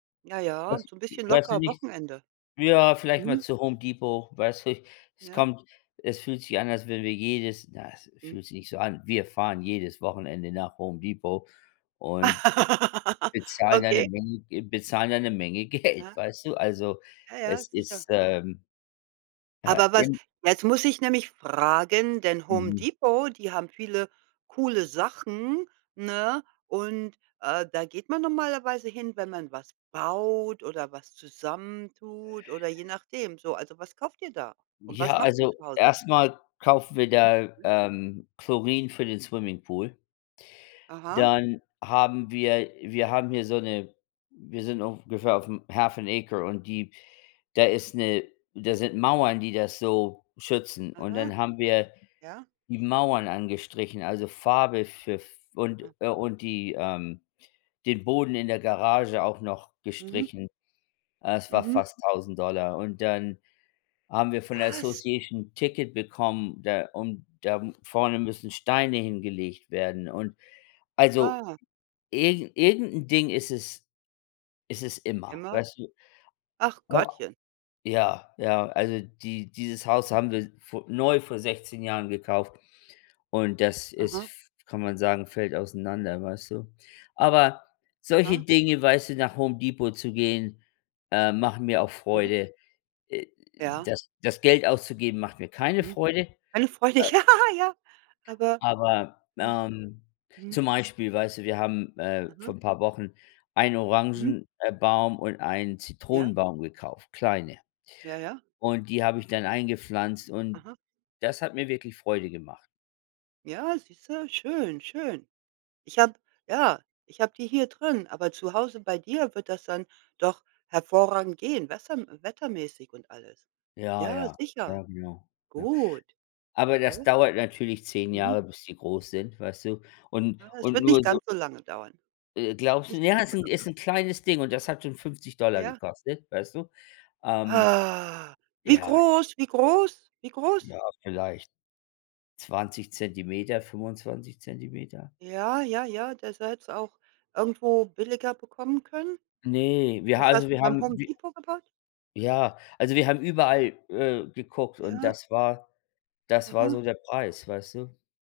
Ja, Weiß ja, so 'n wi bisschen weiß du locker nicht Wochenende. ja, vielleicht mal Mhm. zu Home Depot, weißt du? Es Ja. kommt es fühlt sich an, als wenn wir jedes na, es Mhm. fühlt sich nicht so an, wir fahren jedes Wochenende nach Home Depot und bezahlen da 'ne Okay. Menge Ge bezahlen da 'ne Menge Geld, Ja. weißt du? Also, Ja, ja, es sicher. ist, ähm, äh, Aber was im jetzt muss ich nämlich fragen, denn Home Mhm. Depot, die haben viele coole Sachen, ne? Und, äh, da geht man normalerweise hin, wenn man was baut oder was zusammen tut oder je nachdem. So, also, was kauft ihr da? Und Ja, was macht ihr also, zu Hause? erst mal kaufen wir da, Ja. ähm, Chlorin für den Swimmingpool. Aha. Dann haben wir wir haben hier so 'ne wir sind ungefähr auf'm half and acre und die da ist 'ne da sind Mauern, die das so schützen. Und Aha. dann haben wir Ja. die Mauern angestrichen, also, Farbe für f und, Ah. äh und die, ähm den Boden in der Garage auch noch Mhm. gestrichen. Das war Mhm. fast 1000 $. Und dann haben wir von der Was? Association 'n Ticket bekommen, da und da Ja. vorne müssen Steine hingelegt werden. Und, also, Ah. irgend irgend 'n Ding ist es ist es immer, Immer. weißt du? Ach, Gottchen. Ja, ja, also, die dieses Haus haben wir s vor neu vor 16 Jahren gekauft und das ist Aha. f kann man sagen, fällt auseinander, weißt du? Aber solche Aha. Dinge, weißt du, nach Home Depot zu gehen, äh, machen mir auch Mhm. Freude, äh, Ja. das das Geld auszugeben, macht mir keine Mhm. Freude, Keine Freude, äh ja, ja. Aber aber, ja. ähm, Mhm. zum Beispiel, weißt du, wir haben, äh, vor Aha. 'n paar Wochen einen Mhm. Orangen äh, baum und einen Ja. Zitronenbaum gekauft, kleine. Ja, ja. Und die habe ich dann eingepflanzt und Aha. das hat mir wirklich Freude gemacht. Ja, siehste? Schön, schön. Ich habe ja, ich habe die hier drin, aber zu Hause bei dir wird das dann doch hervorragend gehen, wesser wettermäßig und alles. Ja, Ja, ja, sicher. ja, genau, ja. Gut, Aber das ne? dauert natürlich 10 Mhm. Jahre, bis die groß sind, weißt du? Und Ah, es und wird nicht nur so ganz so lange dauern. Äh, glaubst du n Nicht ja, ganz ist so 'n ist lange. 'n kleines Ding und das hat schon 50 $ Ja. gekostet, weißt du? Ähm Ah! Wie ja. groß, wie groß, wie groß? Ja, vielleicht 20 cm, 25 cm. Ja, ja, ja, das hättest auch irgendwo billiger bekommen können? Ne, wir ha Das also, hast du wir beim haben Home wi Depot? [unintelligible] ja, also, wir haben Ja. überall, äh, geguckt und Ja. das war das war so Aha. der Preis, weißt du?